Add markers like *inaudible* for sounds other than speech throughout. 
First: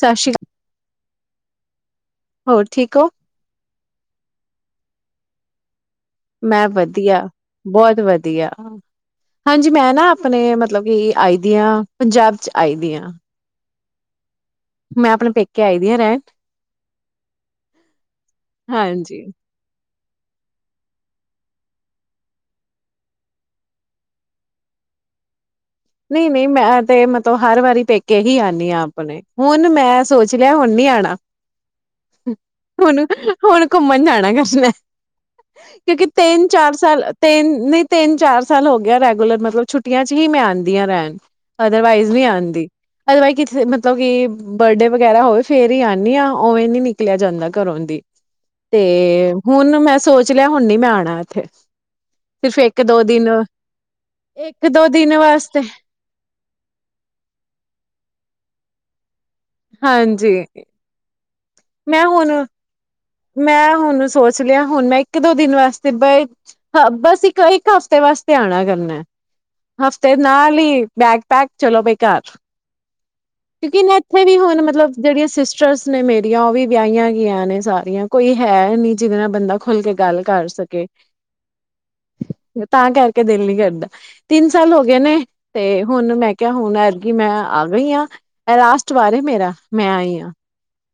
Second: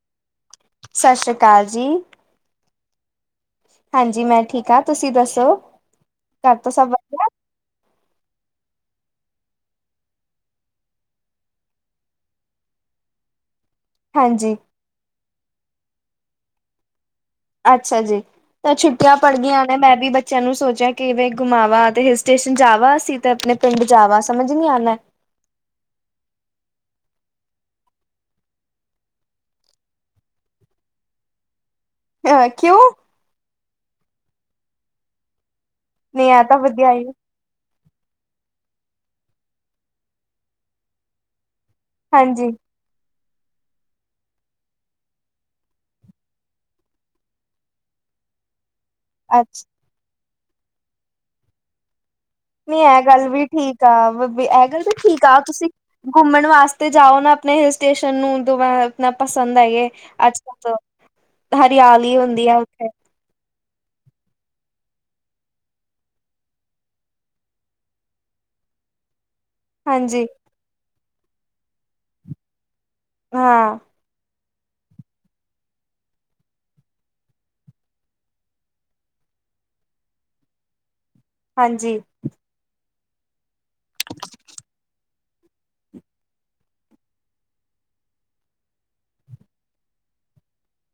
ਸਤਿ ਸ੍ਰੀ ਅਕਾਲ ਸਸ ਸ਼ੀ ਅਕਾਲ ਜੀ ਹੋਰ ਠੀਕ ਓ ਹਾਂਜੀ ਮੈਂ ਠੀਕ ਆ ਤੁਸੀਂ ਦੱਸੋ। ਘਰ ਮੈਂ ਤੋਂ ਸਭ ਵਧੀਆ ਬੋਹਤ ਵਧੀਆ। ਹਾਂਜੀ ਮੈਂ ਨਾ ਆਪਣੇ ਮਤਲਬ ਕਿ ਆਈ ਦੀ ਹਾਂ ਪੰਜਾਬ ' ਆਈ ਦੀ ਆ। *inaudible* ਹਾਂਜੀ ਮੈਂ ਆਪਣੇ ਪੇਕੇ ਆਈ ਦੀ ਆ ਰਹਿਣ ਅੱਛਾ ਜੀ ਤਾਂ ਛੁੱਟੀਆਂ ਹਾਂਜੀ ਪੜ੍ਹ ਗਈਆਂ ਨੇ ਮੈਂ ਵੀ ਬੱਚਿਆਂ ਨੂੰ ਸੋਚਿਆ ਕਿਵੇਂ ਘੁਮਾਵਾ, ਤੇ ਹਿਲ ਸਟੇਸ਼ਨ ਜਾ ਵਾ ਅਸੀਂ ਤੇ ਆਪਣੇ ਪਿੰਡ ਜਾ ਵ ਸਮਝ ਨੀ ਆਨਾ ਨਈ ਨਈ ਮੈਂ ਤੇ ਮਤਲਬ ਹਰ ਵਾਰੀ ਪੇਕੇ ਹੀ ਆਣੀ ਆ ਆਪਣੇ ਹੁਣ ਮੈਂ ਸੋਚ ਲਿਆ ਹੁਣ ਨੀ ਆਣਾ ਅ ਕਿਉਂ? ਹੁਣੂੰ ਹੁਣ ਘੁੰਮਣ ਜਾਣਾ ਕਿਸਨੇ ਕਿਉਂਕਿ ਨਹੀਂ ਐ ਤਿੰਨ ਤਾਂ ਚਾਰ ਵਧੀਆ ਸਾਲ ਈ ਤਿੰਨ ਨਹੀਂ ਤਿੰਨ ਚਾਰ ਸਾਲ ਹੋ ਗਿਆ ਰੈਗੂਲਰ ਮਤਲਬ ਛੁੱਟੀਆਂ ਚ ਹੀ ਮੈਂ ਆਉਂਦੀਆਂ ਰਹਿਣ। ਅਦਰਵਾਈਜ਼ ਨੀ ਹਾਂਜੀ, ਆਂਦੀ ਅਵਾਈ ਕਿਥੇ ਮਤਲਬ ਕਿ ਬਰਡੇ ਵਗੈਰਾ ਹੋਵੇ ਫੇਰ ਹੀ ਆਉਂਦੀ ਹ ਉਵੇਂ ਨੀ ਨ ਨਿਕਲਿਆ ਜਾਂਦਾ ਘਰੋਂ ਦੀ ਤੇ ਤੇ ਅੱਛ ਹੁਣ ਮੈਂ ਸੋਚ ਲਿਆ ਹੁਣ ਨੀ ਮੈਂ ਆਣਾ ਇੱਥੇ। ਸਿਰਫ ਨਹੀਂ ਇੱਕ ਇਹ ਦੋ ਦਿਨ ਗੱਲ ਵੀ ਠੀਕ ਆ, ਇੱਕ ਇਹ ਗੱਲ ਦੋ ਵੀ ਦਿਨ ਠੀਕ ਆ ਵਾਸਤੇ ਤੁਸੀਂ ਘੁੰਮਣ ਵਾਸਤੇ ਜਾਓ ਨਾ ਆਪਣੇ ਹੀਲ ਸਟੇਸ਼ਨ ਨੂੰ ਦ ਮੈਂ ਇਨਾ ਪਸੰਦ ਹੈਗੇ ਹਾਂਜੀ ਅੱਜ ਕੱਲ ਮੈਂ ਹਰਿਆਲੀ ਹੁਣ ਹੁੰਦੀ ਆ ਉੱਥੇ ਮੈਂ ਹੁਣ ਸੋਚ ਲਿਆ ਹੁਣ ਮੈਂ ਇੱਕ ਦੋ ਦਿਨ ਵਾਸਤੇ ਬ ਹ ਬਸ ਇੱਕ ਇੱਕ ਹਫ਼ਤੇ ਵਾਸਤੇ ਆਣਾ ਕਰਨਾ ਐ। ਹਫ਼ਤੇ ਦ ਹਾਂਜੀ, ਨਾਲ ਈ ਬੈਗ ਪੈਕ ਚਲੋ ਬੀ ਘਰ। ਹਾਂ, ਕਿਉਂਕਿ ਮੈਂ ਇਥੇ ਵੀ ਹੁਣ ਮਤਲਬ ਜਿਹੜੀਆਂ ਸਿਸਟਰਸ ਨੇ ਮੇਰੀਆਂ ਓ ਵੀ ਵਿਆਹੀਆਂ ਗਈਆਂ ਨੇ ਸਾਰੀਆਂ ਕੋਈ ਹੈ ਨੀ ਜਿਹਦੇ ਨਾਲ ਬੰਦਾ ਖੁੱਲ ਕੇ ਗੱਲ ਕਰ ਸਕੇ। ਹਾਂਜੀ। ਤਾਂ ਕਰਕੇ ਦਿਲ ਨੀ ਕਰਦਾ। ਤਿੰਨ ਸਾਲ ਹੋ ਗਏ ਨੇ। ਤੇ ਹੁਣ ਮੈਂ ਕਿਹਾ ਹੁਣ ਐਰ ਕਿ ਮੈਂ ਆ ਗਈ ਆਂ। ਐ ਲਾਸਟ ਵਾਰ ਐ ਮੇਰਾ ਮੈਂ ਆਈ ਆਂ।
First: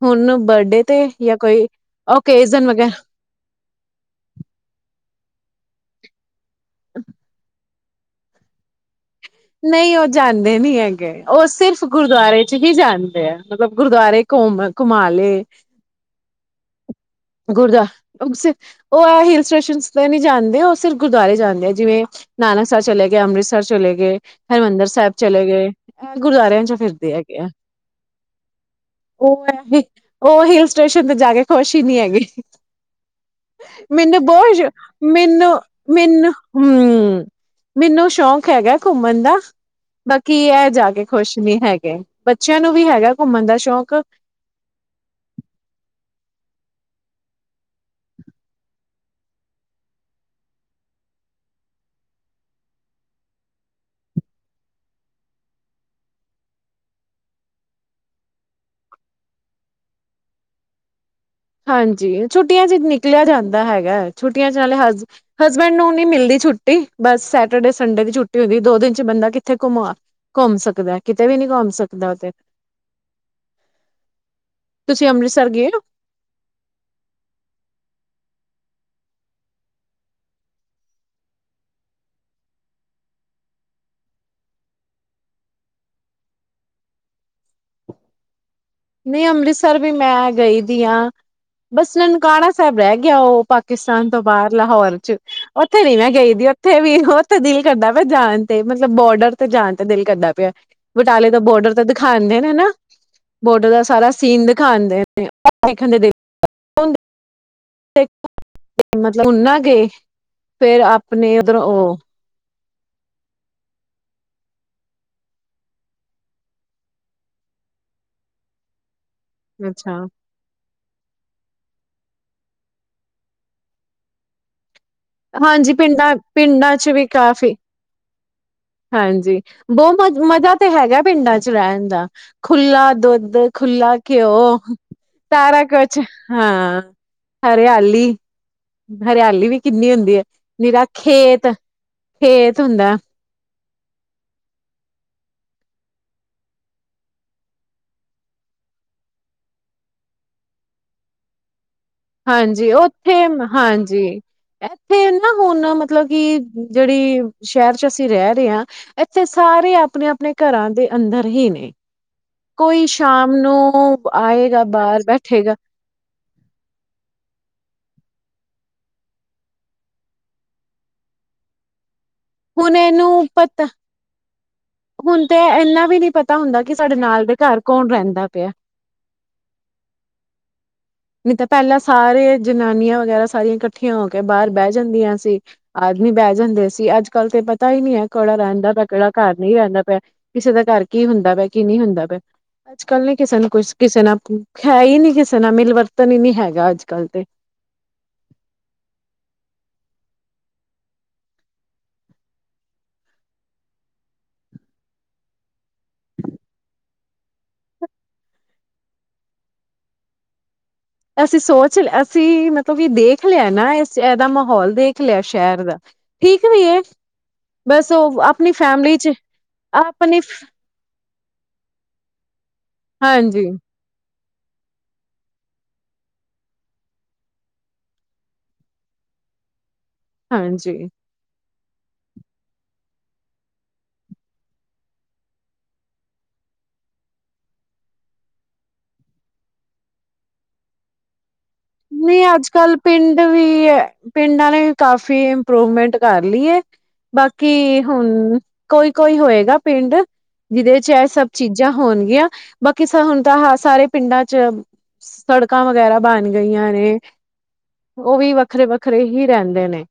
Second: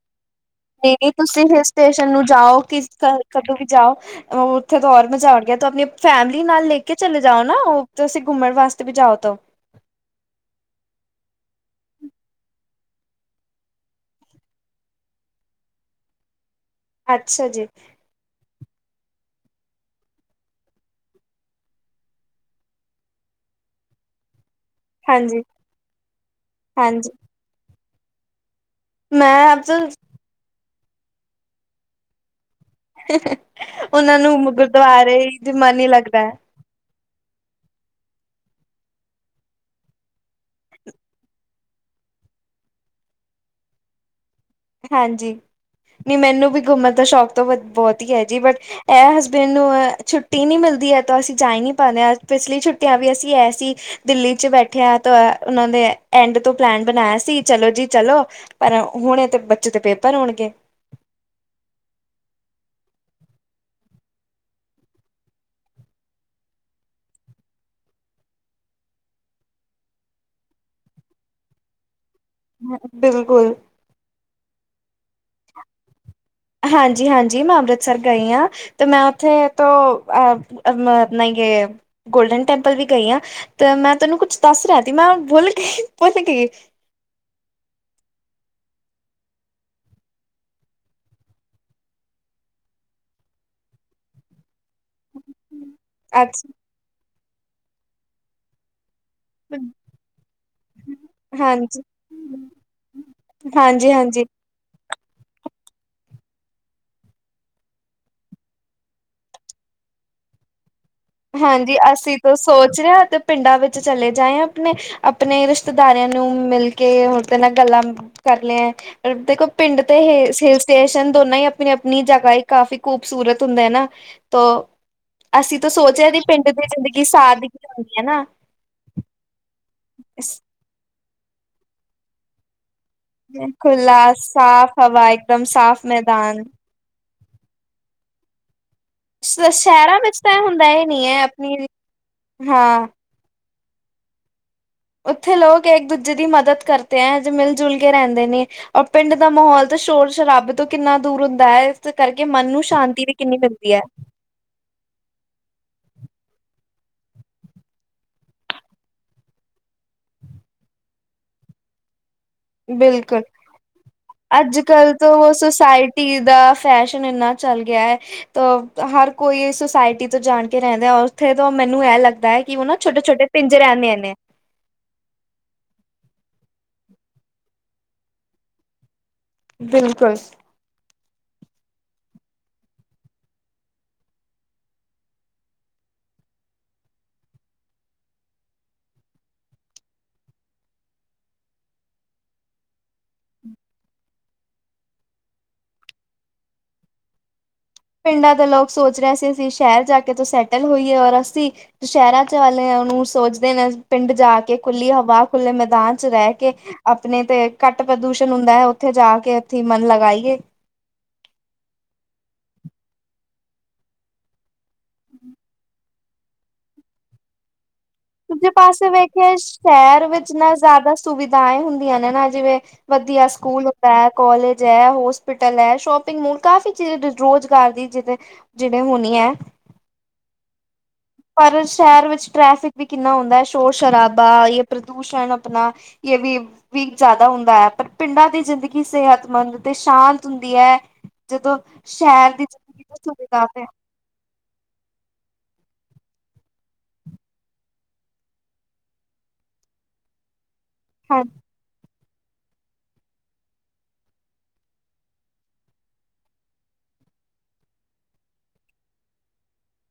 ਹੁਣ ਬ ਨਈ-ਨਈ ਤੁਸੀ ਹਿਲ ਸਟੇਸ਼ਨ ਨੂੰ ਜਾਓ ਕਿਸ ਵਗੈਰਾ ਕਰ ਕਦੋਂ ਵੀ ਜਾਓ ਉੱਥੇ ਤਾਂ ਹੋਰ ਮਜ਼ਾ ਆਉਣਗੀਆ ਤਾਂ ਅਪਣੀ ਫੈਮਿਲੀ ਨਾਲ ਲੈ ਕੇ ਚਲੇ ਜਾਓ ਨਾ ਓ ਤੁਸੀ ਘੁੰਮਣ ਵਾਸਤੇ ਵੀ ਜਾਓ ਤੋ ਨਈ ਓ ਜਾਂਦੇ ਨੀ ਹੈਗੇ। ਓ ਸਿਰਫ਼ ਗੁਰਦੁਆਰੇ 'ਚ ਹੀ ਜਾਂਦੇ ਐ। ਮਤਲਬ ਗੁਰਦੁਆਰੇ ਘਮ ਘੁਮਾ ਲੇ ਅੱਛਾ ਜੀ ਗੁਰਦੁਆ ਓ ਸਿ ਐ ਹਿਲ ਸਟੇਸ਼ਨਸ ਤੇ ਨੀ ਜਾਂਦੇ, ਓ ਸਿਰਫ ਗੁਰਦੁਆਰੇ ਜਾਂਦੇ ਓ ਜਿਵੇਂ ਨਾਨਕਸਰ ਚਲੇ ਗੇ, ਅੰਮ੍ਰਿਤਸਰ ਚਲੇ ਗੇ, ਹਰਿਮੰਦਰ ਸੈਬ ਹਾਂਜੀ ਚਲੇ ਗੇ। ਐ ਗੁਰਦੁਆਰਿਆਂ 'ਚ ਹਾਂਜੀ ਫਿਰਦੇ ਹੈਗੇ ਆ। ਮੈਂ ਓ ਐ ਆਪ ਵੀ ਓ ਹਿਲ ਸਟੇਸ਼ਨ ਤੇ ਜਾ ਕੇ ਖੁਸ਼ ਈ ਨੀ ਹੈਗੇ। ਉਹਨਾਂ ਮੇਨੂੰ ਨੂੰ ਬੋਸ਼ ਗੁਰਦੁਆਰੇ ਦੀ ਮੇਨੂੰ, ਮਨ ਹੀ ਲੱਗਦਾ ਹੈ ਮੇਨੂੰ ਹੂੰ। ਮੈਨੂੰ ਸ਼ੌਕ ਹੈਗੈ ਘੁੰਮਣ ਦਾ ਬਾਕੀ ਐ ਜਾ ਕੇ ਖੁਸ਼ ਨੀ ਹੈਗੇ। ਬੱਚੇਆਂ ਨੂੰ ਵੀ ਹੈਗੈ ਘੁੰਮਣ ਦਾ ਸ਼ੌਂਕ ਹਾਂਜੀ। ਨਈ ਮੈਨੂੰ ਵੀ ਘੁੰਮਅ ਦਾ ਸ਼ੌਕ ਵਧੀ ਤਾਂ ਬੋਹੋਤ ਈ ਹੈ ਜੀ ਬਟ ਐ ਹਸਬੈਂਡ ਨੂੰ ਅ ਛੁੱਟੀ ਨੀ ਮਿਲਦੀ ਐ ਤਾਂ ਅਸੀ ਜਾ ਈ ਨੀ ਪਾਨੇ ਆ। ਪਿਛਲੀ ਛੁੱਟੀਆਂ ਵੀ ਅਸੀ ਐਸੀ ਦਿੱਲੀ 'ਚ ਬੈਠੈ ਆਂ ਤੋ ਐ ਓਨਾਂ ਦੇ ਐ ਐਂਡ ਤੋਂ ਪਲੈਨ ਬਨਾਏਆ ਸੀ ਚਲੋ ਜੀ ਚਲੋ ਪਰ ਹੁਣੇ ਤੇ ਬੱਚੇ ਦੇ ਪੇਪਰ ਹੋਣਗੇ। ਹਾਂਜੀ, ਛੁੱਟੀਆਂ 'ਚ ਨਿਕਲੇਆ ਜਾਂਦਾ ਹੈਗੈ। ਛੁੱਟੀਆਂ 'ਚ ਨਾਲੇ ਹਸ ਹਸਬੈਂਡ ਨੂੰ ਨੀ ਮਿਲਦੀ ਛੁੱਟੀ। ਬਸ ਸੈਟਰਡੇ ਸੰਡੇ ਦੀ ਛੁੱਟੀ ਹੁੰਦੀ। ਦੋ ਦਿਨ 'ਚ ਬੰਦਾ ਕਿੱਥੇ ਘੁੰਮਾ ਘੋਮ ਸਕਦੈ। ਕਿਤੇ ਵੀ ਨੀ ਘੁੰਮ ਸਕਦਾ ਓ ਤੇ। ਬਿਲਕੁਲ। ਤੁਸੀ ਅੰਮ੍ਰਿਤਸਰ ਗੇ ਓ? ਹਾਂਜੀ-ਹਾਂਜੀ ਮੈਂ ਅੰਮ੍ਰਿਤਸਰ ਗਈ ਆਂ। ਤੇ ਮੈਂ ਓਥੇ ਤੋਂ ਅ ਅਪਨਾ ਨਈ ਗਏ ਐਂ। ਗੋਲਡਨ ਟੈਂਪਲ ਵੀ ਗਈ ਆਂ ਤੇ ਮੈਂ ਤੁੈਨੂੰ ਕੁਛ ਦੱਸ ਰਿਹਾ ਤੀ ਮੈਂ ਭੌਲ ਗੀ। ਭੌਲ ਗੀ। ਨਈ ਅੰਮ੍ਰਿਤਸਰ ਵੀ ਮੈਂ ਗਈ ਦੀ ਆਂ। ਬਸ ਨਨਕਾਨਾ ਸੈਬ ਰਹਿ ਗੇਐ ਓ ਪਾਕਿਸਤਾਨ ਤੋਂ ਬਾਰ ਲਾਹੌਰ 'ਚ ਓਥੇ ਨੀ ਮੈਂ ਗਈ ਦੀ। ਅੱਛਾ ਔਥੇ ਵੀ ਓਥੇ ਦਿਲ ਕਰਦਾ ਪਯਾ ਜਾਣ ਤੇ ਮਤਲਬ ਬੋਡਰ ਤੋ ਜਾਣ ਤੇ ਦਿਲ ਕਰਦਾ ਪਿਐ। ਬਟਾਲੇ ਦਾ ਬੋਡਰ ਹਾਂਜੀ। ਤੋ ਦਿਖਾਂਦੇ ਨੇ ਨਾ। ਬੋਰਡਰ ਦਾ ਹਾਂਜੀ-ਹਾਂਜੀ, ਸਾਰਾ ਹਾਂਜੀ ਸੀਨ ਦਿਖਾਂਦੇ ਨੇ *unintelligible* *unintelligible* ਮਤਲਬ ਹੂਨ ਨਾ ਗੇ ਫੇਰ ਆਪ ਹਾਂਜੀ ਅਸੀ ਤੋ ਸੋਚ ਰੇ ਆ ਤੇ ਪਿੰਡਾਂ ਵਿੱਚ ਚਲੇ ਜਾਏ ਅਪਣੇ। ਅਪਣੇ ਰਿਸ਼ਤੇਦਾਰੇਆਂ ਨੂੰ ਮਿਲ ਕੇ ਹੋਰ *unintelligible* ਨਾਲ ਗੱਲਾਂ ਕਰ ਲੇ ਐਂ। ਇਬ ਦੇਖੋ ਪਿੰਡ ਅੱਛਾ। ਤੇ ਹੇ ਸੇਸ ਟੇਸ਼ਨ ਦੋਨਾਂ ਹੀ ਅਪਣੀ-ਅਪਣੀ ਜਗ੍ਹਾ ਹੀ ਕਾਫੀ ਖੂਬਸੂਰਤ ਹੁੰਦਾ ਏ ਨਾ ਤੋ ਅਸੀਂ ਤਾਂ ਹਾਂਜੀ ਸੋਚਿਆ ਪਿੰਡਾਂ, ਦੀ ਪਿੰਡ ਦੀ ਪਿੰਡਾਂ 'ਚ ਜ਼ਿੰਦਗੀ ਵੀ ਕਾਫ਼ੀ ਸਾਦਗੀ ਹੁੰਦੀ ਹੈ ਨਾ। ਹਾਂਜੀ ਬੋ ਮਜ ਮਜ਼ਾ ਤੇ ਹੈਗੈ ਪਿੰਡਾਂ 'ਚ ਰਹਿਣ ਦਾ ਖੁੱਲਾ ਦੌ ਧ, ਖੁਲਾ ਖੁੱਲਾ ਘਿਓ, ਸਾਫ਼ ਹਵਾ ਇੱਕਦਮ ਤਾਰਾ ਸਾਫ਼ ਕੁਛ ਮੈਦਾਨ। ਹਾਂ। ਹਰਿਆਲੀ, ਹਰਿਆਲੀ ਵੀ ਕਿੰਨੀ ਸ਼ਹਿਰਾਂ ਹੁੰਦੀ ਵਿੱਚ ਏ। ਤਾਂ ਹੁੰਦਾ ਨਿਰਾ ਹੀ ਨਹੀਂ ਹੈ ਖੇਤ, ਆਪਣੀ ਖੇਤ ਹਾਂ ਹੁੰਦੈ। ਓਥੇ ਲੋਕ ਏਕ ਦੂਜੇ ਦੀ ਮਦਦ ਕਰਤੇ ਐਂ। ਅੱਜ ਮਿਲ ਜੁਲ ਕੇ ਰੈਂਦੇ ਨੇ। ਅਬ ਪਿੰਡ ਦਾ ਮਾਹੌਲ ਤਾਂ ਸ਼ੋਰ ਸ਼ਰਾਬੇ ਤੋਂ ਕਿੰਨਾ ਦੂਰ ਹੁੰਦਾ ਐ। ਹਾਂਜੀ ਓਥੇ, ਹਾਂਜੀ ਐਥੇ ਨਾ ਹੁ ਣ ਓ ਮਤਲਬ ਕਿ ਜੜੀ ਸ਼ੇਰ ਚ ਅਸੀ ਰੈ ਰੇ ਆਂ ਏੱਥੇ ਸਾਰੇ ਆਪਣੇ ਆਪਣੇ ਘਰਾਂ ਦੇ ਅੰਦਰ ਹੀ ਨੇ। ਕੋਈ ਬਿਲਕੁਲ ਸ਼ਾਮ ਨੂੰ ਆਏਗਾ, ਬਾਰ ਬੈਠੇਗਾ ਤੀ ਦਾ ਫੈਸ਼ਨ ਇੰਨਾ ਚੱਲ ਗਿਆ ਹੈ। ਤਾਂ ਹਰ ਕੋਈ, ਸੁਸਾਇਟੀ ਤੋਂ ਜਾਣ ਕੇ ਰਹਿੰਦਾ ਉੱਥੇ ਤੋਂ ਮੈਨੂੰ ਇਹ ਲੱਗਦਾ ਹੈ। ਕਿਂ ਨਾ ਹੁਣ ਛੋਟ ਇਹਨੂੰ ਛੋਟ ਪੇਜਰੇ ਪਤਾ ਆਂੀਆਂ ਨੇ। ਹੁਣ ਤੇ ਇੰਨਾ ਵੀ, ਨੀ ਪਤਾ ਹੁੰਦਾ ਕਿ ਸਾਡੇ ਨਾਲ ਦੇ ਘਰ ਕੌਣ ਰਹਿੰਦਾ ਪਿਆ। *unintelligible* ਬਿਲਕੁਲ। *unintelligible* ਨਹੀਂ ਤਾਂ ਪਹਿਲਾਂ ਸਾਰੇ ਜਨਾਨੀਆਂ ਵਗੈਰਾ ਸਾਰੀਆਂ ਇਕੱਠੀਆਂ ਹੋ ਕੇ ਬਾਹਰ ਬਹਿ ਜਾਂਦੀਆਂ ਸੀ। ਆਦਮੀ ਬਹਿ ਜਾਂਦੇ ਸੀ ਅੱਜ ਕੱਲ ਤੇ ਪਤਾ ਹੀ ਨਹੀਂੀ ਹੈ ਕਿਹੜਾ ਰਹਿੰਦਾ ਪਿਆ ਕਿਹੜਾ ਘਰ ਨਹੀਂ ਰਹਿੰਦਾ ਪਿਆ। ਕਿਸੇ ਦਾ ਘਰ ਕੀ ਹੁੰਦਾ ਪਿਆ ਕੀ ਨਹੀਂ ਹੁੰਦਾ ਪੈ। ਅੱਜ ਕੱਲ ਨੀ ਕਿਸੇ ਨੂੰ ਕੁਛ ਕਿਸੇ ਨਾਲ ਹੈ ਹੀ ਨੀ ਕਿਸੇ ਨਾਲ ਮਿਲ ਵਰਤਨ ਹੀ ਨੀ ਹੈਗਾ ਅੱਜ ਕੱਲ ਤੇ। ਪਿੰਡਾਂ ਦੇ ਲੋਕ ਸੋਚ ਰਹੇ ਸੀ ਅਸੀਂ ਸ਼ਹਿਰ ਜਾ ਕੇ ਤੋਂ ਸੈਟਲ ਹੋਈਏ ਔਰ ਅਸੀਂ। ਸ਼ਹਿਰਾਂ ਚ ਵਾਲਿਆਂ ਨੂੰ ਸੋਚਦੇ ਨੇ ਪਿੰਡ ਜਾ ਕੇ ਖੁੱਲੀ ਹਵਾ ਖੁੱਲੇ ਮੈਦਾਨ ਚ ਰਹਿ ਕੇ। ਆਪਣੇ ਤੇ ਘੱਟ ਪ੍ਰਦੂਸ਼ਣ ਹੁੰਦਾ ਹੈ ਉੱਥੇ ਜਾ ਕੇ ਅੱਸੀਂ ਮਨ ਲਗਾਈਏ। ਅਸੀਂ ਸੋਚ ਲ ਅਸੀਂ ਮਤਲਬ ਕਿ ਦੇਖ ਲਿਆ ਨਾ ਇਸ ਇਹਦਾ ਮਾਹੌਲ। ਦੇਖ ਲਿਆ ਸ਼ਹਿਰ ਦਾ ਠੀਕ ਵੀ ਬਸ ਉਹ। ਦੂਜੇ ਆਪਣੀ ਪਾਸੇ ਫੈਮਿਲੀ ਚ ਵੇਖੇ ਸ਼ਹਿਰ ਆਪਣੀ ਵਿੱਚ ਨਾ। ਜ਼ਿਆਦਾ ਸੁਵਿਧਾਏ ਹੁੰਦੀਆਂ ਨੇ ਨਾ ਜਿਵੇਂ ਵਧੀਆ ਹਾਂਜੀ, ਸਕੂਲ। ਕੋਾਲਜ ਹੈ, ਹੋਸਪਿਟਲ ਹੈ ਸ਼ੋਪਿੰਗ ਮੋਲ ਕਾਫੀ ਚੀਜ਼ ਰੁਜ਼ਗਾਰ ਦੀ ਜਿਥੇ। ਜਿੜੇ ਹੁਣ ਹੈ। ਹਾਂਜੀ। ਪਰ ਸ਼ਹਿਰ ਵਿੱਚ ਟ੍ਰੈ, ਫਿਕ ਵੀ ਕਿੰਨਾ ਹੁੰਦਾ ਸ਼ੋਰ ਸ਼ਰਾਬਾ ਜਾਂ ਪ੍ਰਦੂਸ਼ਣ ਆਪਣਾ। ਇਹ ਵੀ। ਵੀ ਜ਼ਿਆਦਾ ਹੁੰ, ਦਾ ਹੈ ਪਰ ਪਿੰਡਾਂ ਦੀ ਜ਼ਿੰਦਗੀ ਸਿਹਤਮੰਦ ਤੇ ਸ਼ਾਂਤ ਹੁੰਦੀ ਹੈ। ਜਦੋਂ *unintelligible* ਨਹੀਂ ਸ਼ਹਿਰ ਦੀ ਅੱਜ ਕੱਲ ਜ਼ਿੰਦਗੀ ਤੋਂ ਪਿੰਡ ਸੁਵਿਧਾ ਵੀ ਹੈ। ਪਿੰਡਾਂ ਨੇ ਵੀ ਕਾਫੀ ਇੰਪਰੂਵਮੈਂਟ ਕਰ ਲਈ ਹੈ। ਬਾਕੀ ਹੁ, ਣ ਕੋਈ ਕੋਈ ਹੋਏਗਾ ਪਿੰਡ ਜਿਹਦੇ ਚ ਇਹ ਹਾਂ ਸਭ ਚੀਜ਼ਾਂ। ਾਂ ਹੋਣਗੀਆਂ ਬਾਕੀ ਹੁਣ ਤਾਂ ਹ ਸਾਰੇ ਪਿੰਡਾਂ ਚ ਸੜਕਾਂ ਵਗੈਰਾ ਬਣਗ ਗਿਆ। ਗਈਆਂ ਨੇ ਉਹ ਵੀ ਵੱਖਰੇ ਵੱਖਰੇ ਹੀ ਰਹਿੰਦੇ ਨੇ।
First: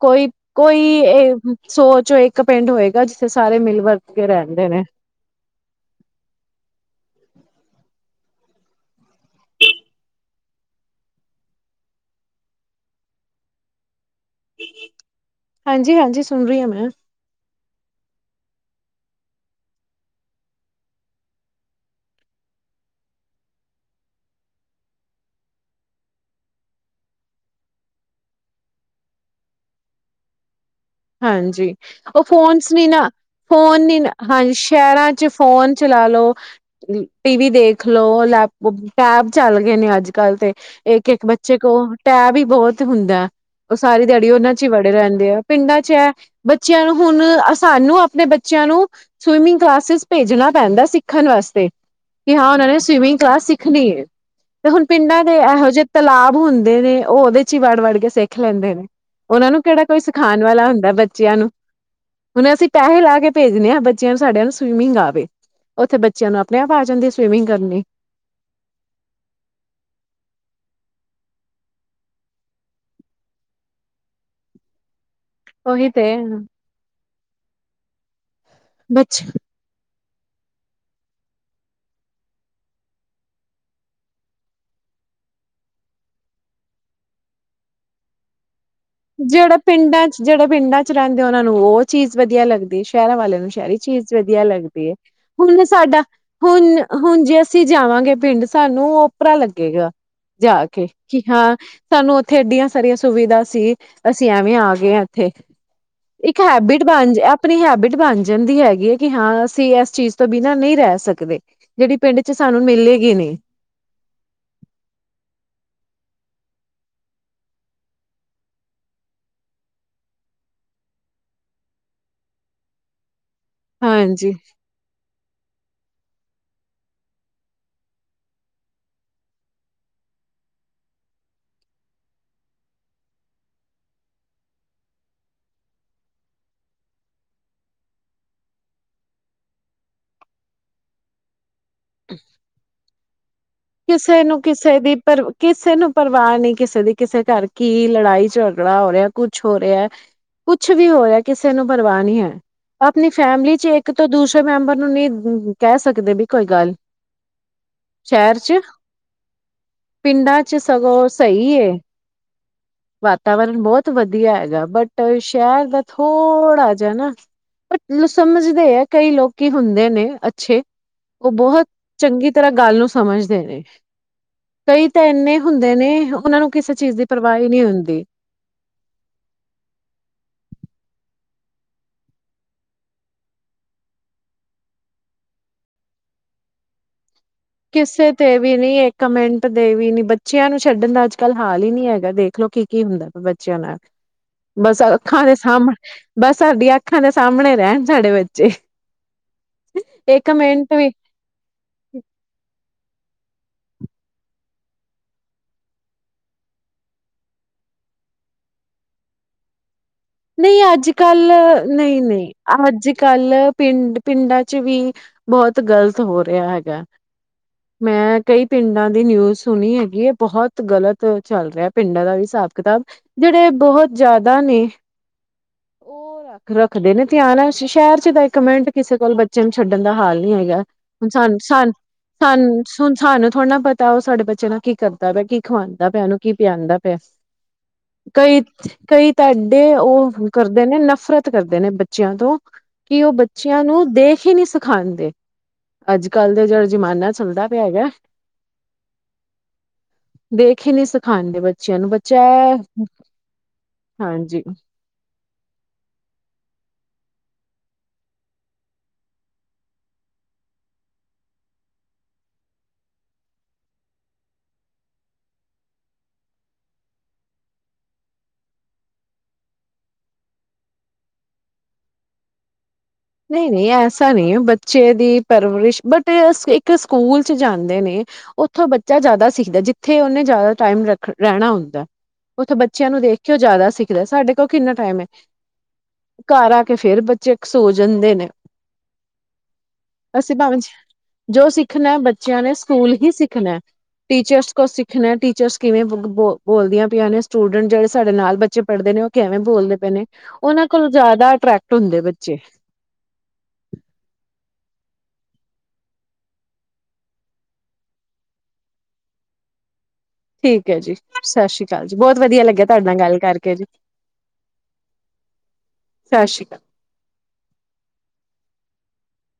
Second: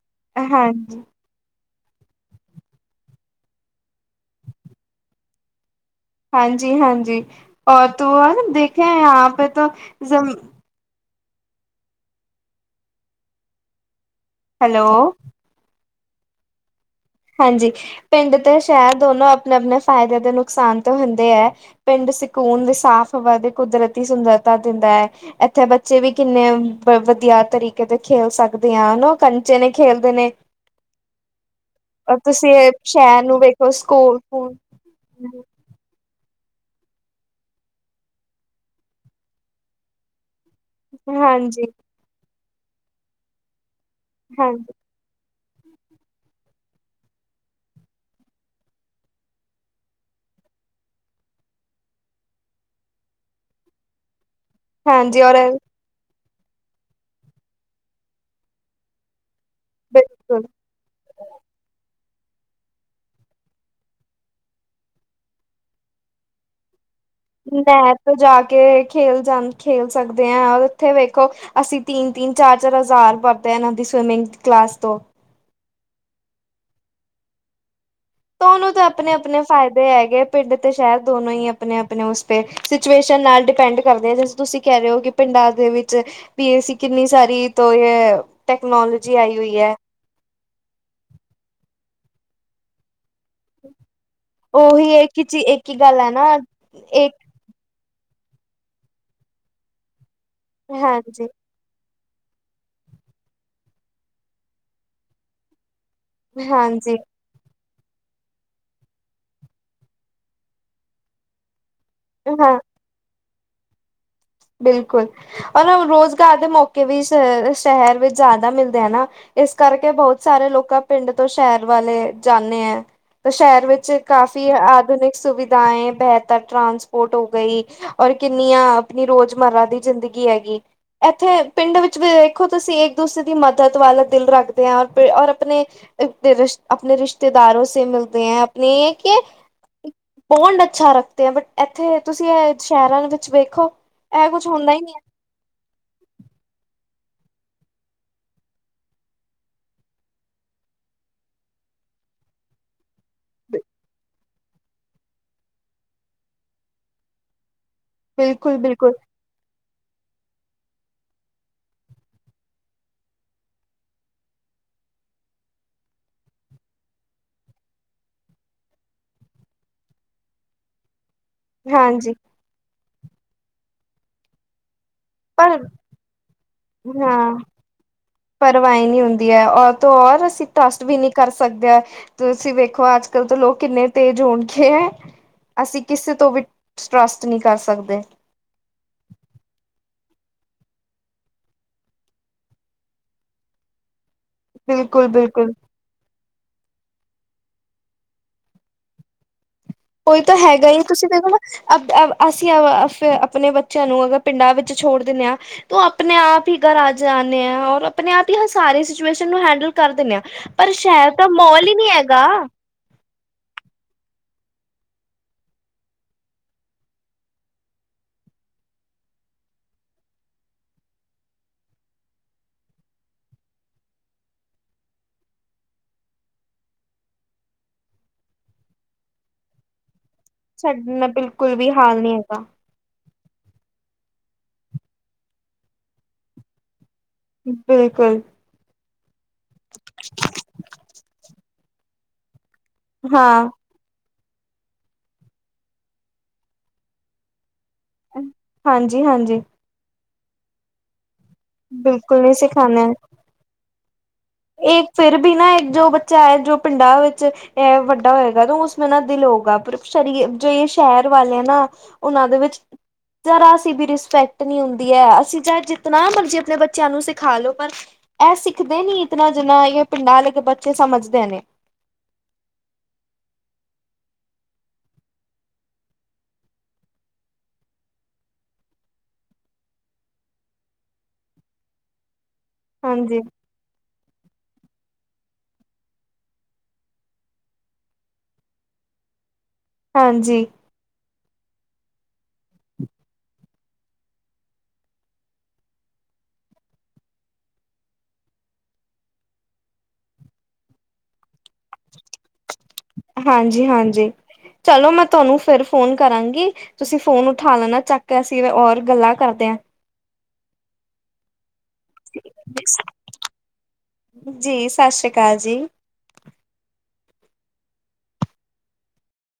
ਕੋਈ ਕੋਈ ਇਹ ਸੋਚ, ਇੱਕ ਪਿੰਡ ਹੋਏਗਾ ਜਿੱਥੇ ਸਾਰੇ ਮਿਲ ਵਰਤ ਕੇ ਰਹਿੰਦੇ ਨੇ। ਹਾਂਜੀ ਹਾਂਜੀ ਔਰ ਤ ਹਨ ਦੇਖੇ ਆ ਪੇ। ਹੈਲੋ। ਹਾਂਜੀ ਹਾਂਜੀ ਸੁਣ ਰਹੀ ਹਾਂ ਮੈਂ। ਹਾਂਜੀ ਪਿੰਡ ਤੇ ਸ਼ਹਿਰ ਦੋ, ਨੋ ਆਪਣੇ ਆਪਣੇ ਫਾਇਦੇ ਦੇ ਨੁਕਸਾਨ ਤੋਂ ਹੁੰਦੇ ਹੈ। ਪਿੰਡ ਸਕੂਨ ਦੇ ਸਾਫ਼ ਹਵਾ ਤੇ ਕੁਦਰਤੀ ਸੁੰਦਰਤਾ ਦਿੰਦਾ ਹੈ। ਇੱਥੇ ਬੱਚੇ ਵੀ ਕਿੰਨੇ ਵਧੀਆ ਤਰੀਕੇ ਦੇ ਖੇਲ ਸਕਦੇ ਆ ਹਨਾ ਕੰਚੇ ਨੇ ਖੇਲਦੇ ਨੇ। ਹਾਂਜੀ ਔਰ ਉਹ ਤੁਸੀਂ ਫੋਨਸ ਨੀ ਨਾ ਸ਼ਹਿਰ ਨੂੰ ਵੇਖੋ ਫੋਨ ਨੀ ਨਾ ਸਕੂਲ ਹਾਂ। ਸ਼ਹਿਰਾਂ ਚ ਫੋਨ ਚਲਾ ਲੋ। ਟੀ ਵੀ ਦੇਖਲੋ ਲੈਪ ਟੈਬ ਚੱਲ ਗਏ ਨੇ ਅੱਜ ਕੱਲ ਤੇ। ਇੱਕ ਇੱਕ ਬੱਚੇ ਹਾਂਜੀ ਕੋਲ ਟੈ ਵੀ ਬਹੁ, ਤ ਹੁੰਦਾ ਉਹ ਸਾਰੀ ਡੈਡੀ ਉਹਨਾਂ ਚ ਹਾਂਜੀ ਹੀ ਵੜੇ ਰਹਿੰਦੇ ਆ। ਪਿੰਡਾਂ ਚ ਹੈ ਬੱਚਿਆਂ ਨੂੰ ਹੁਣ ਸਾਨੂੰ ਆਪਣੇ ਬੱਚਿਆਂ ਨੂੰ। ਸਵਿਮਿੰਗ ਕਲਾਸਿਸ ਭੇਜਣਾ ਪੈਂਦਾ ਸਿੱਖਣ ਵਾਸਤੇ। ਕਿ ਹਾਂ ਉਹਨਾਂ ਨੇ ਸਵੀਮਿੰਗ ਕਲਾਸ ਸਿੱਖਣੀ ਹੈ। ਤੇ ਹੁਣ ਹਾਂਜੀ ਪਿੰਡਾਂ ਦੇ ਔਰ ਇਹੋ ਜਿਹੇ ਤ, ਲਾਬ ਹੁੰਦੇ ਨੇ ਉਹ ਉਹਦੇ ਚ ਹੀ ਵੜ ਵੜ ਕੇ ਸਿੱਖ ਲੈਂਦੇ ਨੇ। ਓਨ੍ਹਾਂ ਨੂੰ ਕੇੜਾ ਕੋਈ ਬਿਲਕੁਲ ਸਿਖਾਣ ਵਾਲਾ ਹੁੰਦਾ ਬੱਚਿਆਂ ਨੂੰ ਹੁਨ ਅਸੀਂ ਪੈਹੇ ਲਾ ਕੇ ਭੇਜਨੇ ਹਾਂ, ਬੱਚਿਆਂ ਨ ਸਾਡੇਆਂ ਨੂੰ ਸਵੀਮਿੰਗ ਆਵੇ ਉੱਥੇ ਬਚ ਬੱਚਿਆਂ ਨੂੰ ਆਪਣੇ ਆਪ ਆ ਜਾਂਦੀ ਏ ਸਵੀਮਿੰਗ ਕਰਨੀ? ਓਥੇ ਜਾ ਕੇ ਖੇਲ ਜਾਂ ਖੇਲ ਸਕਦੇ ਹਾਂ ਔਰ ਓਥੇ ਵੇਖੋ ਅਸੀਂ ਤਿੰਨ ਤਿੰਨ ਚਾਰ ਚਾਰ ਹਜ਼ਾਰ ਭਰਦੇ ਹਾਂ ਏਹਨਾਂ ਦੀ ਸਵਿਮਿੰਗ ਕਲਾਸ ਤੋਂ ਓਹੀ ਤੇ। ਓਹਨੂੰ ਤੇ ਆਪਨੇ ਬੱਚੇ ਆਪਨੇ ਫਾਇਦੇ ਹੈਗੇ ਪਿੰਡ ਤੇ ਸ਼ਹਿਰ ਦੋਨੋ ਹੀ ਆਪਨੇ ਆਪਨੇ ਓਸ ਪੇ ਸਿਚੁਏਸ਼ਨ ਨਾਲ ਡਿਪੈਂਡ ਕਰਦੇ ਆ ਤੁਸੀਂ ਕੈ ਰਹੇ ਹੋ ਕਿ ਪਿੰਡਾਂ ਦੇ ਵਿੱਚ ਵੀ ਅਸੀਂ ਕਿੰਨੀ ਸਾਰੀ ਤੋਂ ਏਹ ਟੈਕਨੋਲੋਜੀ ਆਈ ਹੋਈ ਜੇਹੜਾ ਹੈ ਪਿੰਡਾਂ 'ਚ ਜਿਹੜਾ ਪਿੰਡਾਂ 'ਚ ਰਹਿੰਦੇ ਆ ਓਨਾਂ ਨੂੰ ਉਹ ਚੀਜ਼ ਵਧੀਆ ਲੱਗਦੀ ਸ਼ੈਰਾਂ ਵਾਲਿਆਂ ਨੂੰ ਸ਼ੈ ਸ਼ੈਰੀ ਚੀਜ ਵਦੀਆ ਲੱਗਦੀ ਉਹੀ ਐ। ਇੱਕ ਹੀ ਚੀ ਹੁਨ ਇੱਕ ਹੀ ਗੱਲ ਸਾਡਾ ਹੈ ਨਾ ਹੁਨ ਇੱਕ ਹੁਨ ਜੇ ਅਸ ਅਸੀਂ ਜਾਵਾਂਗੇ ਪਿੰਡ, ਸਾਨੂੰ ਓਪਰਾ ਲੱਗੇਗਾ ਜਾ ਕੇ ਕਿ ਹਾਂ ਸਾਨੂੰ ਓਥੇ ਏਡੀਆਂ ਸਾਰੀਆਂ ਸੁਵਿਧਾ ਸੀ, ਅਸੀਂ ਐਵੇਂ ਆ ਗਏ ਹਾਂ ਇੱਥੇ ਇੱਕ ਹੈਬਿਟ ਹਾਂਜੀ-ਹਾਂਜੀ ਬਨ ਜ ਆਪਨੀ ਹੈਬਿਟ ਬਨ ਜਾਂਦੀ ਹੈਗੀ ਹੈ ਕਿ ਹਾਂ ਅਸੀਂ ਏਸ ਚੀਜ਼ ਤੋਂ ਬਿਨਾਂ ਨਹੀਂ ਰਹੈ ਸਕਦੇ। ਜੇੜੀ ਪਿੰਡ 'ਚ ਹਾਂ ਸਾਨੂੰ ਮਿਲੇਗੀ ਨਹੀਂ। ਬਿਲਕੁਲ, ਔਰ ਰੋਜ਼ਗਾਰ ਦੇ ਮੌਕੇ ਵੀ ਸ਼ਹੈਰ ਵਿੱਚ ਜਾਦਾ ਮਿਲਦੇ ਹੈ ਨਾ ਇਸ ਕਰਕੇ ਬਹੁਤ ਸਾਰੇ ਲੋਕਾਂ ਪਿੰਡ ਤੋਂ ਸ਼ੈਰ ਵਾਲੇ ਜਾਨੇ ਹੈ ਤੇ ਸ਼ੈਰ ਵਿੱਚ ਹਾਂਜੀ ਕਾਫ਼ੀ ਆਧੁਨਿਕ ਸੁਵਿਧਾਏਂ, ਬੇਹਤਰ ਟਰਾਂਸਪੋਰਟ ਹੋ ਗਈ ਔਰ ਕਿੰਨੀਆਂ ਆਪਨੀ ਰੋਜਮਰਾ ਦੀ ਜ਼ਿੰਦਗੀ ਹੈਗੀ ਐਥੇ, ਪਿੰਡ ਵਿੱਚ ਵੇਖੋ ਤੁਸੀਂ, ਇੱਕ ਦੂਸਰੇ ਦੀ ਮਦਦ ਵਾਲਾ ਦਿਲ ਰੱਖਦੇ ਐਂ, ਔਰ--ਔਰ ਆਪਨੇ ਅਪਨੇ ਰਿਸ਼ਤ ਅਪਨੇ ਰਿਸ਼ਤੇਦਾਰੋਂ ਸੇ ਮਿਲਤੇ ਹੈਂ, ਅਪਨੇ ਹੈ ਕੇ ਹੋਲਡ ਅੱਛਾ ਰੱਖਤੇ ਹੈੰ, ਬਟ ਐਥੇ ਤੁਸੀਂ ਏਹ ਸ਼ਹਿਰਾਂ ਦੇ ਵਿੱਚ ਵੇਖੋ ਇਹ ਤੈਨੂੰ ਕੁਛ ਹੁੰਦਾ ਕਿਸੇ ਹੀ ਦੀ ਨਹੀਂ ਹੈ ਕਿਸੇ ਨੂੰ ਪਰਵਾਹ ਨਹੀਂ ਕਿਸੇ ਦੀ, ਕਿਸੇ ਘਰ ਕੀ ਲੜਾਈ ਝਗੜਾ ਹੋ ਰਿਹੈ, ਕੁਛ ਹੋ ਰਿਹੈ ਕੁਛ ਵੀ ਹੋ ਰਿਹੈ, ਕਿਸੇ ਨੂੰ ਪਰਵਾਹ ਨਹੀਂ ਹੈ। ਆਪਨੀ ਫੈਮਿਲੀ 'ਚ ਇੱਕ ਤੋਂ ਦੂਸਰੇ ਮੈਂਬਰ ਨੂੰ ਨਹੀਂ ਕੈਹ ਸਕਦੇ ਬੀ ਕੋਈ ਗੱਲ ਸ਼ਹਿਰ ਬਿਲਕੁਲ ਚ -ਬਿਲਕੁਲ। ਪਿੰਡਾਂ 'ਚ ਸਗੋਂ, ਸਈ ਏ। ਵਾਤਾਵਰਨ ਬਹੁਤ ਵਧੀਆ ਹੈਗਾ, ਬਟ ਸ਼ਹਿਰ ਦਾ ਥੋੜ੍ਹਾ ਜੇਹਾ ਨਾ ਬਟ ਨੂੰ ਸਮਝਦੇ ਐ ਕਈ ਲੋਕੀ ਹੁੰਦੇ ਨੇ, ਅੱਛੇ ਓਹ ਬਹੋਤ ਹਾਂਜੀ ਚੰਗੀ ਤਰ੍ਹਾਂ ਗੱਲ ਨੂੰ ਸਮਝਦੇ ਨੇ। ਕਈ ਤਾਂ ਏਨੇ ਪਰ ਹੁੰਦੇ ਨੇ ਓਹਨਾਂ ਨੂੰ ਕਿਸੇ ਚੀਜ਼ ਦੀ ਪਰਵਾਹ ਈ ਨਈ ਹੁੰਦੀ। ਪਰਵਾ ਈ ਨੀ ਹੁੰਦੀ ਹੈ। ਔਰ ਤੋਂ ਔਰ ਅਸੀਂ ਟਰੱਸਟ ਵੀ ਨਹੀਂ ਕਰ ਸਕਦੇ ਹੈ ਤੁਸੀਂ ਵੇਖੋ ਅੱਜ ਕੱਲ੍ਹ ਤਾਂ ਲੋਕ ਕਿੰਨੇ ਤੇਜ਼ ਹੋਗੇ ਹੈ। ਅਸੀਂ ਕਿਸੇ ਤੋਂ ਵੀ ਟਰੱਸਟ ਨੀ ਕਰ ਸਕਦੇ। ਕਿਤੇ ਵੀ ਨੀ ਏਕ ਮਿੰਟ ਦੇ ਵੀ ਨੀ, ਬੱਚਿਆਂ ਨੂੰ ਛੱਡਣ ਦਾ ਅੱਜ ਕੱਲ੍ਹ ਹਾਲ ਹੀ ਨੀ ਹੈਗਾ ਦੇਖਲੋ ਕੀ ਕੀ ਹੁੰਦੈ ਬੱਚਿਆਂ ਦੇ ਨਾਲ, ਬਸ ਬਿਲਕੁਲ ਅੱਖਾਂ ਦੇ ਬਿਲਕੁਲ ਸਾਹਮਣੇ ਬਸ ਸਾਡੀਆਂ ਅੱਖਾਂ ਦੇ ਸਾਹਮਣੇ ਰਹਿਣ ਸਾਡੇ ਬੱਚੇ ਕੋਈ ਇੱਕ ਤਾਂ ਹੈਗਾ ਮਿੰਟ ਹੀ ਵੀ ਤੁਸੀਂ ਦੇਖੋ ਨਾ ਅ ਅ ਅਸੀਂ ਅ ਆ ਆਪਣੇ ਬੱਚਿਆਂ ਨੂੰ ਅਗਰ ਪਿੰਡਾਂ ਵਿੱਚ ਛੋੜ ਦੇਨੇ ਹਾਂ ਤੋਂ ਆਪਨੇ ਆਪ ਹੀ ਘਰ ਆ ਜਾਨੇ ਆਂ ਔਰ ਆਪਣੇ ਆਪ ਹੀ ਸਾਰੀ ਸਿਚੁਏਸ਼ਨ ਨੂੰ ਹੈਂਡਲ ਕਰ ਦਿੰਨੇ ਆਂ। ਨਈਂ, ਅੱਜ ਕੱਲ ਨਈ ਨਈ, ਅੱਜ ਕੱਲ ਪਿੰਡ ਪਿੰਡਾਂ 'ਚ ਵੀ ਬਹੁਤ ਗਲਤ ਹੋ ਰਿਹਾ ਹੈਗਾ। ਮੈਂ ਕਈ ਪਿੰਡਾਂ ਦੀ ਨਿਊਜ਼ ਸੁਣੀ ਹੈਗੀ ਹੈ। ਬਹੁਤ ਗਲਤ ਚੱਲ ਰਿਹਾ ਪਿੰਡਾਂ ਦਾ ਵੀ ਹਿਸਾਬ ਕਿਤਾਬ। ਜਿਹੜੇ ਬਹੁਤ ਜ਼ਿਆਦਾ ਨੇ। ਉਹ ਅੱਖ ਰੱਖਦੇ ਨੇ ਧਿਆਨ ਸ਼ਹਿਰ 'ਚ ਤਾਂ ਇੱਕ ਮਿੰਟ ਕਿਸੇ ਕੋਲ। ਬੱਚੇ ਨੂੰ ਛੱਡਣ ਦਾ ਹਾਲ ਨੀ ਹੈਗਾ। ਸਾਡਾ ਹੁਣ ਸਾਨੂੰ ਬਿਲਕੁਲ ਵੀ ਸਾਨ ਹਾਲ ਨਹੀਂ ਹੈਗਾ ਸਾਨੂੰ। ਹੁਣ ਸਾਨੂੰ ਥੋੜ੍ਹਾ ਨਾ ਪਤਾ ਉਹ ਸਾਡੇ ਬੱਚੇ ਨਾਲ ਕੀ ਕਰਦਾ ਪਿਆ, ਕੀ ਖਵਾਉਂਦਾ ਪਿਆ, ਉਹਨੂੰ ਕੀ ਪਿਆਂਦਾ ਪਿਆ। ਬਿਲਕੁਲ ਕਈ- ਕਈ ਤੁਹਾਡੇ ਉਹ ਕਰਦੇ ਨੇ ਨਫ਼ਰਤ ਕਰਦੇ ਨੇ ਬੱਚੇ ਬੱਚਿਆਂ ਤੋਂ ਕਿ ਉਹ ਹਾਂ ਬੱਚਿਆਂ ਨੂੰ ਦੇਖ ਨਹੀਂ ਸਿਖਾਉਂਦੇ ਅੱਜ ਕੱਲ ਦਾ ਜਿਹੜਾ ਜ਼ਮਾਨਾ ਚੱਲਦਾ ਪਿਆ ਹੈਗਾ ਹਾਂਜੀ, ਹਾਂਜੀ। ਦੇਖ ਹੀ ਨਹੀਂ ਸਿਖਾਉਂਦੇ ਬੱਚਿਆਂ ਨੂੰ ਬੱਚਾ ਬਿਲਕੁਲ ਨਹੀਂ ਐ ਹਾਂਜੀ ਇਹ ਫਿਰ ਵੀ ਨਾ ਇੱਕ ਜੋ ਬੱਚਾ ਹੈ ਜੋ ਪਿੰਡਾਂ ਵਿੱਚ ਇਹ ਵੱਡਾ ਹੋਏਗਾ ਉਸ ਮੇ ਨਾ ਦਿਲ ਹੋਗਾ ਪਰ ਸ਼ਰੀਰ ਜੋ ਸ਼ਹਿਰ ਵਾਲੇ ਆ ਨਾ ਉਹਨਾਂ ਦੇ ਵਿੱਚ ਜਰਾ ਸੀ ਵੀ ਰਿਸਪੈਕਟ ਨਹੀਂ ਹੁੰਦੀ ਹੈ ਅਸੀਂ ਚਾਹੇ ਜਿਤਨਾ ਮਰਜੀ ਆਪਣੇ ਬੱਚਿਆਂ ਨੂੰ ਸਿਖਾ ਲੋ ਪਰ ਇਹ ਸਿੱਖਦੇ ਨੀ ਇਤਨਾ ਜਿੰਨਾ ਇਹ ਪਿੰਡਾਂ ਆਲੇ ਦੇ ਬੱਚੇ ਸਮਝਦੇ ਨੇ। ਨਹੀਂ ਨਹੀਂ ਐਸਾ ਨਹੀਂ ਬੱਚੇ ਦੀ ਪਰਵਰਿਸ਼ ਬਟ ਇੱਕ ਸਕੂਲ ਚ ਜਾਂਦੇ ਨੇ। ਉੱਥੋਂ ਬੱਚਾ ਜਿਆਦਾ ਸਿੱਖਦਾ ਜਿੱਥੇ ਉਹਨੇ ਜਿਆਦਾ ਟਾਈਮ ਰ ਰਹਿਣਾ ਹੁੰਦਾ। ਉੱਥੇ ਬੱਚਿਆਂ ਨੂੰ ਦੇਖ ਹਾਂਜੀ ਕੇ ਉਹ ਜ਼ਿਆਦਾ ਸਿੱਖ ਦਾ ਸਾਡੇ ਕੋਲ ਕਿੰਨਾ ਟਾਈਮ ਹੈ ਘਰ ਆ ਕੇ ਫੇਰ ਬੱਚੇ ਇੱਕ ਸੋਚ ਜਾਂਦੇ ਨੇ ਅਸੀ ਹਾਂਜੀ ਭਵੇਂ ਜੋ ਸਿੱਖਣਾ ਬੱਚਿਆਂ ਨੇ ਸਕੂਲ ਹੀ ਸਿੱਖਣਾ। ਟੀਚਰਸ ਕੋ ਸਿੱਖਣਾ ਟੀਚਰਸ ਕਿਵੇਂ ਬ ਬੋਲਦੀਆਂ ਪਈਆਂ ਨੇ ਸਟੂਡੈਂਟ ਜਿਹੜੇ ਸਾਡੇ ਨਾਲ ਬੱਚੇ ਪੜ੍ਹਦੇ ਨੇ ਉਹ ਕਿਵੇਂ ਬੋਲਦੇ ਪਏ ਨੇ ਉਹਨਾਂ ਕੋਲੋਂ ਜ਼ਿਆਦਾ ਅਟਰ੍ਰੈਕਟ ਹੁੰਦੇ ਬੱਚੇ ਹਾਂਜੀ, ਹਾਂਜੀ ਚਲੋ ਮੈਂ ਤੁਹਾਨੂੰ ਫਿਰ ਫੋਨ ਕਰਾਂਗੀ। ਤੁਸੀਂ ਫੋਨ ਉਠਾ ਲੈਣਾ ਚੱਕ ਅਸੀਂ ਔਰ ਗੱਲਾਂ ਕਰਦੇ ਹਾਂ। ਠੀਕ ਹੈ ਜੀ। ਸਤਿ ਸ੍ਰੀ ਅਕਾਲ ਜੀ, ਬਹੁਤ ਵਧੀਆ ਲੱਗਿਆ ਤੁਹਾਡੇ ਨਾਲ ਗੱਲ ਕਰਕੇ ਜੀ। ਜੀ ਸਤਿ ਸ੍ਰੀ ਅਕਾਲ ਜੀ ਸਤਿ ਸ੍ਰੀ ਅਕਾਲ।